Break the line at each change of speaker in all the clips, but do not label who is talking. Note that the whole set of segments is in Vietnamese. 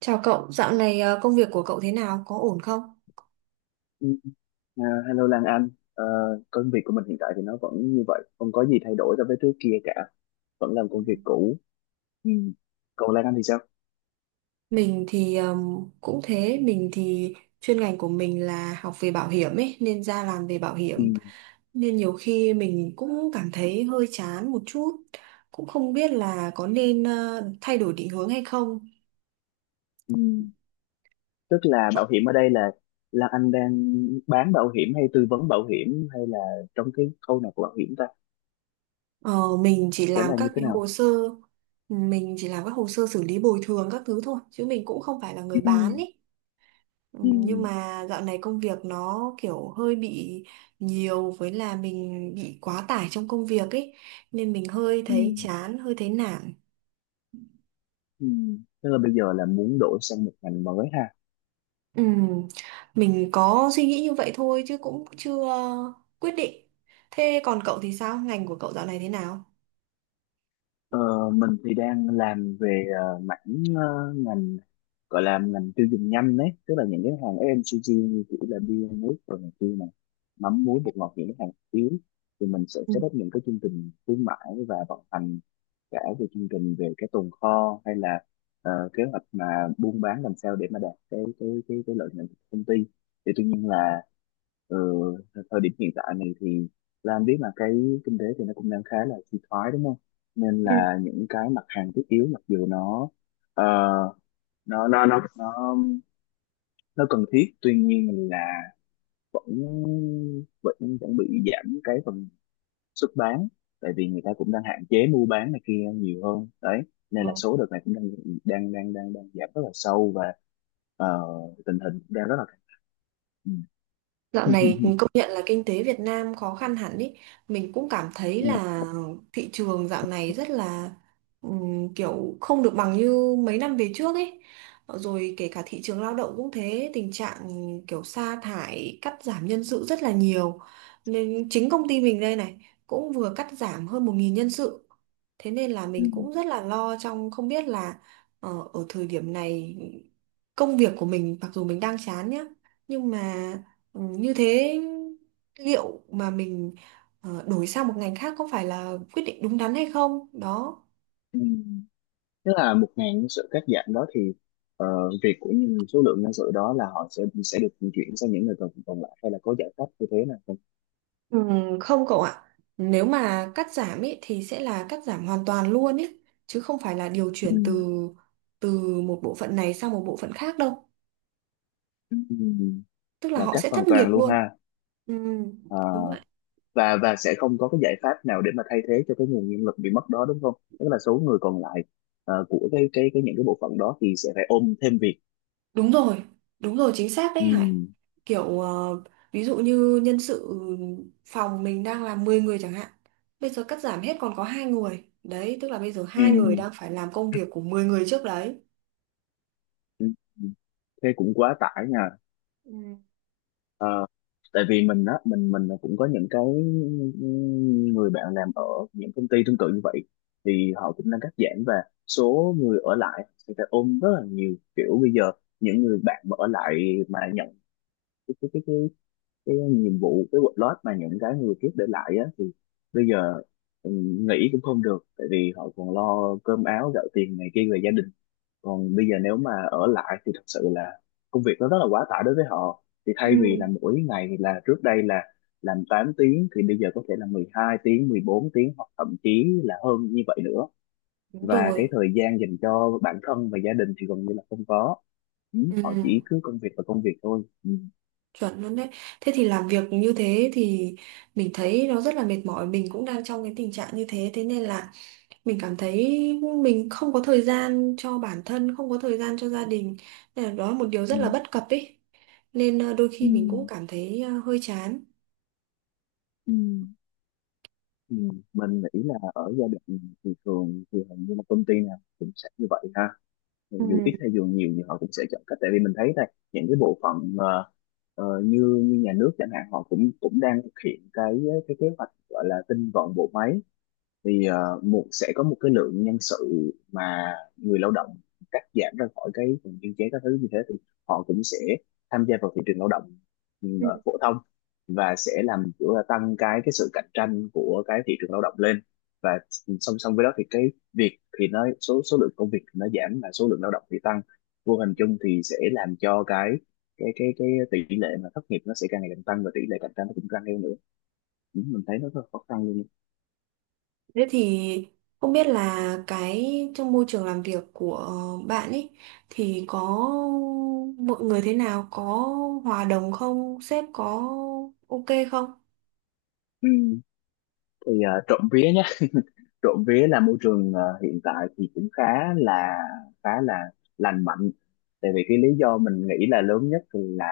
Chào cậu, dạo này công việc của cậu thế nào? Có ổn không?
Ừ, à, Hello Lan Anh. Ờ, Công việc của mình hiện tại thì nó vẫn như vậy, không có gì thay đổi so với trước kia cả, vẫn làm công việc
Ừ.
cũ. Ừ. Còn Lan Anh thì sao?
Mình thì cũng thế, mình thì chuyên ngành của mình là học về bảo hiểm ấy, nên ra làm về bảo
Ừ.
hiểm. Nên nhiều khi mình cũng cảm thấy hơi chán một chút, cũng không biết là có nên thay đổi định hướng hay không.
Ừ. Ừ. Tức là bảo hiểm ở đây là Lan Anh đang bán bảo hiểm hay tư vấn bảo hiểm hay là trong cái khâu nào của bảo hiểm ta?
Ờ, mình chỉ
Sẽ
làm
là như
các
thế
cái hồ
nào?
sơ, mình chỉ làm các hồ sơ xử lý bồi thường các thứ thôi, chứ mình cũng không phải là người
Ừ.
bán ý. Ừ,
Ừ. Ừ.
nhưng mà dạo này công việc nó kiểu hơi bị nhiều với là mình bị quá tải trong công việc ấy, nên mình hơi
Ừ.
thấy chán, hơi thấy nản.
Ừ. Ừ. Tức là bây giờ là muốn đổi sang một ngành mới ha.
Ừ, mình có suy nghĩ như vậy thôi chứ cũng chưa quyết định. Thế còn cậu thì sao? Ngành của cậu dạo này thế nào?
Ờ, mình thì đang làm về mảng, ngành gọi là ngành tiêu dùng nhanh đấy, tức là những cái hàng FMCG như kiểu là bia nước rồi này kia này, mắm muối bột ngọt, những cái hàng yếu thì mình sẽ
Ừ.
set up những cái chương trình khuyến mãi và vận hành cả về chương trình, về cái tồn kho, hay là kế hoạch mà buôn bán làm sao để mà đạt cái lợi nhuận của công ty. Thì tuy nhiên là ờ, thời điểm hiện tại này thì Lan biết là cái kinh tế thì nó cũng đang khá là suy thoái đúng không, nên là những cái mặt hàng thiết yếu mặc dù nó ờ, nó nó nó nó nó cần thiết, tuy nhiên là vẫn vẫn vẫn bị giảm cái phần xuất bán, tại vì người ta cũng đang hạn chế mua bán này kia nhiều hơn đấy,
Ừ.
nên là số đợt này cũng đang đang đang đang đang giảm rất là sâu và ờ, tình hình cũng đang rất là căng thẳng.
Dạo
Ừ.
này công nhận là kinh tế Việt Nam khó khăn hẳn ý. Mình cũng cảm thấy là thị trường dạo này rất là kiểu không được bằng như mấy năm về trước ấy. Rồi kể cả thị trường lao động cũng thế, tình trạng kiểu sa thải, cắt giảm nhân sự rất là nhiều. Nên chính công ty mình đây này cũng vừa cắt giảm hơn 1.000 nhân sự. Thế nên là mình cũng rất là lo trong không biết là ở thời điểm này công việc của mình mặc dù mình đang chán nhá, nhưng mà ừ, như thế, liệu mà mình đổi sang một ngành khác có phải là quyết định đúng đắn hay không? Đó.
Thế là 1.000 nhân sự cắt giảm đó thì ờ, việc của những số lượng nhân sự đó là họ sẽ được chuyển sang những người còn còn lại, hay là có giải pháp như thế nào không?
Ừ, không cậu ạ. Nếu mà cắt giảm ý, thì sẽ là cắt giảm hoàn toàn luôn ý, chứ không phải là điều chuyển từ từ một bộ phận này sang một bộ phận khác đâu.
Ừm,
Tức là
là
họ
cắt
sẽ
hoàn
thất nghiệp
toàn luôn
luôn.
ha.
Ừ,
À,
đúng vậy.
và sẽ không có cái giải pháp nào để mà thay thế cho cái nguồn nhân lực bị mất đó đúng không? Tức là số người còn lại, của cái những cái bộ phận đó thì sẽ phải ôm thêm việc.
Đúng rồi, đúng rồi, chính xác đấy Hải.
Ừm,
Kiểu ví dụ như nhân sự phòng mình đang làm 10 người chẳng hạn. Bây giờ cắt giảm hết còn có hai người. Đấy, tức là bây giờ hai người
ừm,
đang phải làm công việc của 10 người trước đấy.
ừm, Thế cũng quá tải nha.
Ừ.
Ờ, Tại vì mình á, mình cũng có những cái người bạn làm ở những công ty tương tự như vậy, thì họ cũng đang cắt giảm và số người ở lại thì phải ôm rất là nhiều. Kiểu bây giờ những người bạn mà ở lại mà nhận cái cái nhiệm vụ, cái workload mà những cái người trước để lại á, thì bây giờ ừ, nghỉ cũng không được tại vì họ còn lo cơm áo gạo tiền này kia về gia đình, còn bây giờ nếu mà ở lại thì thật sự là công việc nó rất là quá tải đối với họ. Thì
Ừ,
thay vì là mỗi ngày là trước đây là làm 8 tiếng, thì bây giờ có thể là 12 tiếng, 14 tiếng, hoặc thậm chí là hơn như vậy nữa,
đúng
và
rồi.
cái thời gian dành cho bản thân và gia đình thì gần như là không có. Ừ, họ
Ừ,
chỉ cứ công việc và công việc thôi. Ừ.
chuẩn luôn đấy. Thế thì làm việc như thế thì mình thấy nó rất là mệt mỏi. Mình cũng đang trong cái tình trạng như thế. Thế nên là mình cảm thấy mình không có thời gian cho bản thân, không có thời gian cho gia đình. Nên là đó là một điều
Ừ.
rất là
Ừ.
bất cập ý. Nên đôi khi mình cũng cảm thấy hơi chán.
Ừ, mình nghĩ là ở giai đoạn này thì thường thì hầu như là công ty nào cũng sẽ như vậy ha, dù ít
Ừ.
hay dù nhiều thì họ cũng sẽ chọn cách. Tại vì mình thấy đây, những cái bộ phận như như nhà nước chẳng hạn, họ cũng cũng đang thực hiện cái kế hoạch gọi là tinh gọn bộ máy. Thì một sẽ có một cái lượng nhân sự mà người lao động cắt giảm ra khỏi cái vùng biên chế các thứ như thế, thì họ cũng sẽ tham gia vào thị trường lao động
Ừ.
phổ thông, và sẽ làm kiểu là tăng cái sự cạnh tranh của cái thị trường lao động lên. Và song song với đó thì cái việc thì nó, số số lượng công việc thì nó giảm và số lượng lao động thì tăng, vô hình chung thì sẽ làm cho cái cái tỷ lệ mà thất nghiệp nó sẽ càng ngày càng tăng và tỷ lệ cạnh tranh nó cũng tăng theo nữa. Ừ, mình thấy nó rất là khó khăn luôn.
Thế thì không biết là cái trong môi trường làm việc của bạn ấy thì có mọi người thế nào, có hòa đồng không, sếp có ok không?
Ừ. Thì trộm vía, trộm vía là môi trường hiện tại thì cũng là khá là lành mạnh, tại vì cái lý do mình nghĩ là lớn nhất là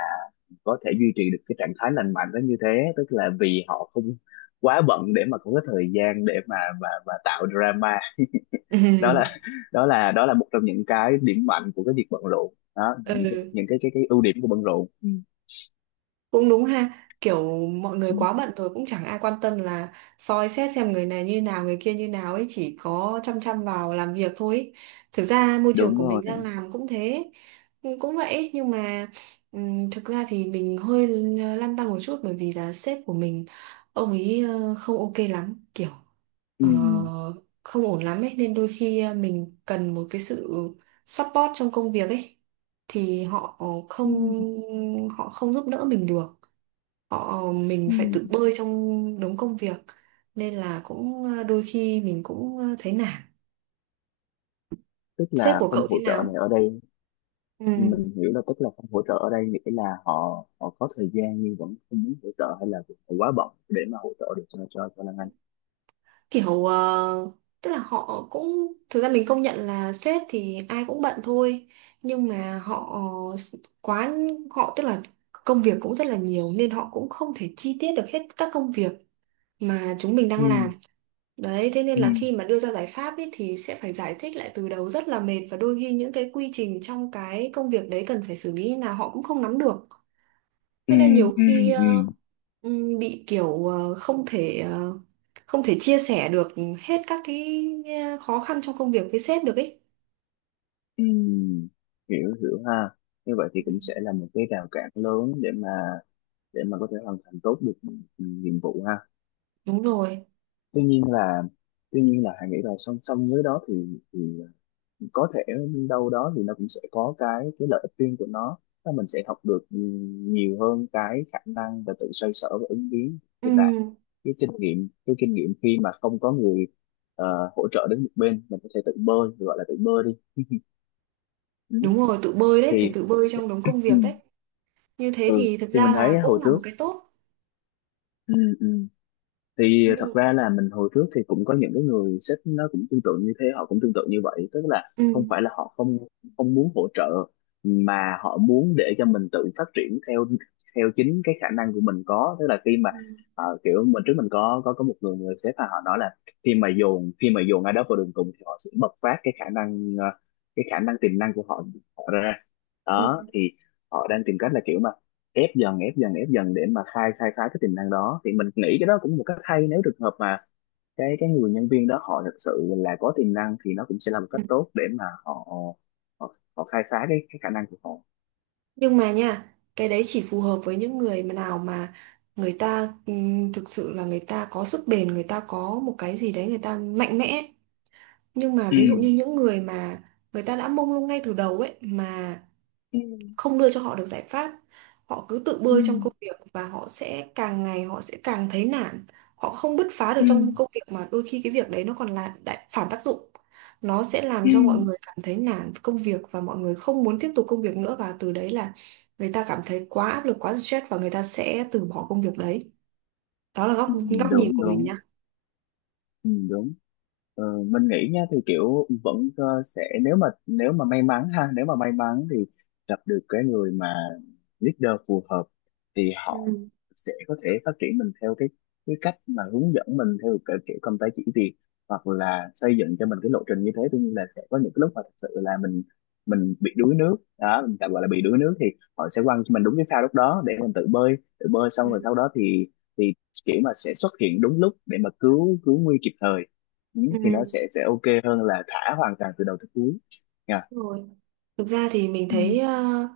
có thể duy trì được cái trạng thái lành mạnh đó như thế, tức là vì họ không quá bận để mà có cái thời gian để mà mà tạo drama. đó là đó là đó là một trong những cái điểm mạnh của cái việc bận rộn đó,
Ừ.
những cái ưu điểm của bận rộn. Ừ.
Cũng đúng ha, kiểu mọi người
Ừ,
quá bận rồi cũng chẳng ai quan tâm là soi xét xem người này như nào người kia như nào ấy, chỉ có chăm chăm vào làm việc thôi ấy. Thực ra môi trường
đúng
của
rồi.
mình đang làm cũng thế, cũng cũng vậy, nhưng mà thực ra thì mình hơi lăn tăn một chút bởi vì là sếp của mình, ông ấy không ok lắm, kiểu
Ừ.
ờ, không ổn lắm ấy, nên đôi khi mình cần một cái sự support trong công việc ấy thì họ không
Ừ,
họ không giúp đỡ mình được. Mình phải tự
ừ,
bơi trong đống công việc, nên là cũng đôi khi mình cũng thấy nản.
tức
Sếp
là
của
không
cậu thế
hỗ trợ
nào?
này ở đây,
Ừ.
mình hiểu là tức là không hỗ trợ ở đây nghĩa là họ họ có thời gian nhưng vẫn không muốn hỗ trợ, hay là họ quá bận để mà hỗ trợ được cho cho Lan Anh?
Kiểu tức là họ cũng, thực ra mình công nhận là sếp thì ai cũng bận thôi, nhưng mà quá họ tức là công việc cũng rất là nhiều nên họ cũng không thể chi tiết được hết các công việc mà chúng mình
Ừ
đang làm. Đấy, thế nên
ừ
là khi mà đưa ra giải pháp ấy, thì sẽ phải giải thích lại từ đầu rất là mệt, và đôi khi những cái quy trình trong cái công việc đấy cần phải xử lý là họ cũng không nắm được.
ừ
Thế nên nhiều
ừ.
khi
Ừ.
bị kiểu không thể chia sẻ được hết các cái khó khăn trong công việc với sếp được ấy.
Ừ. Hiểu hiểu ha, như vậy thì
Ừ.
cũng sẽ là một cái rào cản lớn để mà, để mà có thể hoàn thành tốt được nhiệm vụ ha.
Đúng rồi.
Tuy nhiên là, tuy nhiên là Hà nghĩ là song song với đó thì có thể đâu đó thì nó cũng sẽ có cái lợi ích riêng của nó. Tức mình sẽ học được nhiều hơn cái khả năng và tự xoay sở và ứng biến, như là
Ừm,
cái kinh nghiệm, cái kinh nghiệm khi mà không có người hỗ trợ đến một bên, mình có thể tự bơi, gọi là tự bơi đi. Ừ.
đúng rồi, tự bơi đấy, phải
Thì
tự bơi trong đống công
ừ.
việc đấy. Như thế
Ừ,
thì thực
thì
ra
mình
là
thấy
cũng
hồi
là
trước,
một cái tốt.
ừ, ừ, thì thật
Nhưng
ra là mình hồi trước thì cũng có những cái người sếp nó cũng tương tự như thế, họ cũng tương tự như vậy, tức là
Ừ.
không phải là họ không không muốn hỗ trợ, mà họ muốn để cho mình tự phát triển theo theo chính cái khả năng của mình có. Tức là khi mà
Ừm.
kiểu mình trước mình có có một người, người sếp mà họ nói là khi mà dồn, khi mà dồn ai đó vào đường cùng thì họ sẽ bộc phát cái khả năng, cái khả năng tiềm năng của họ, họ ra đó. Thì họ đang tìm cách là kiểu mà ép dần, ép dần ép dần để mà khai khai phá cái tiềm năng đó, thì mình nghĩ cái đó cũng một cách hay, nếu trường hợp mà cái người nhân viên đó họ thật sự là có tiềm năng thì nó cũng sẽ là một cách
Ừ.
tốt để mà họ, họ họ khai phá cái khả năng của họ.
Nhưng mà nha, cái đấy chỉ phù hợp với những người mà nào mà người ta thực sự là người ta có sức bền, người ta có một cái gì đấy, người ta mạnh mẽ. Nhưng mà
Ừ.
ví dụ như những người mà người ta đã mông lung ngay từ đầu ấy mà không đưa cho họ được giải pháp, họ cứ tự
Ừ.
bơi trong công việc và họ sẽ càng ngày họ sẽ càng thấy nản, họ không bứt phá được
Ừ.
trong công việc mà đôi khi cái việc đấy nó còn là đại phản tác dụng, nó sẽ làm
Ừ.
cho mọi người cảm thấy nản với công việc và mọi người không muốn tiếp tục công việc nữa, và từ đấy là người ta cảm thấy quá áp lực, quá stress và người ta sẽ từ bỏ công việc đấy. Đó là góc
Ừ,
góc nhìn
đúng
của mình
đúng,
nhá.
ừ, đúng. Ờ, mình nghĩ nha thì kiểu vẫn sẽ nếu mà, nếu mà may mắn ha, nếu mà may mắn thì gặp được cái người mà leader phù hợp, thì họ
Ừ,
sẽ có thể phát triển mình theo cái cách, mà hướng dẫn mình theo cái kiểu công tác chỉ việc, hoặc là xây dựng cho mình cái lộ trình như thế. Tuy nhiên là sẽ có những cái lúc mà thật sự là mình bị đuối nước đó, mình tạm gọi là bị đuối nước, thì họ sẽ quăng cho mình đúng cái phao lúc đó để mình tự bơi, tự bơi xong
ừ,
rồi sau đó thì thì kiểu mà sẽ xuất hiện đúng lúc để mà cứu, cứu nguy kịp thời. Ừ,
ừ,
thì nó sẽ ok hơn là thả hoàn toàn từ đầu tới cuối nha.
đúng rồi. Thực ra thì mình
Ừ.
thấy ờ,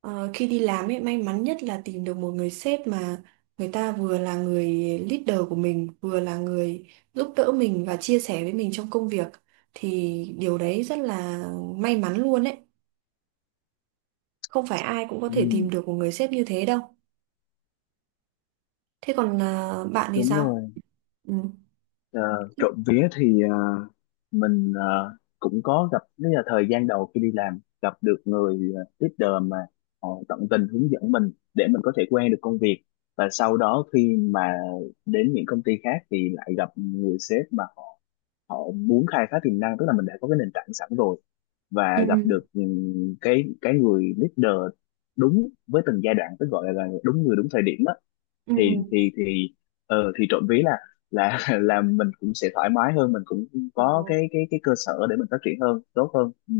ờ, khi đi làm ấy, may mắn nhất là tìm được một người sếp mà người ta vừa là người leader của mình, vừa là người giúp đỡ mình và chia sẻ với mình trong công việc, thì điều đấy rất là may mắn luôn ấy. Không phải ai cũng có thể tìm
Ừ,
được một người sếp như thế đâu. Thế còn bạn thì
đúng
sao?
rồi.
Ừ.
Ờ, trộm vía thì mình cũng có gặp, nếu là thời gian đầu khi đi làm gặp được người leader mà họ tận tình hướng dẫn mình để mình có thể quen được công việc. Và sau đó khi mà đến những công ty khác thì lại gặp người sếp mà họ họ muốn khai phá tiềm năng, tức là mình đã có cái nền tảng sẵn rồi, và gặp
Ừ.
được cái người leader đúng với từng giai đoạn, tức gọi là đúng người đúng thời điểm á.
Ừ.
Thì thì trộm vía là là mình cũng sẽ thoải mái hơn, mình cũng
Ờ,
có cái cái cơ sở để mình phát triển hơn, tốt hơn. Ừ.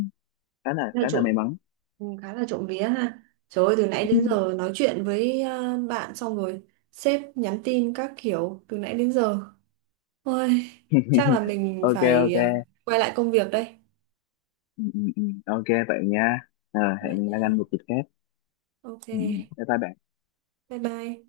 Khá là,
nói
khá là may
chung
mắn.
Ừ, khá là trộm vía ha. Trời ơi, từ nãy
Ừ.
đến giờ nói chuyện với bạn xong rồi sếp nhắn tin các kiểu từ nãy đến giờ. Ôi, chắc là mình
Ok
phải
ok.
quay lại công việc đây.
Ừ, ừ, ừ. Ok vậy nha. Ờ,
Vậy
hẹn gặp
nha.
anh một dịp khác.
Ok,
Ừ. Ừ. Bye bye bạn.
bye bye.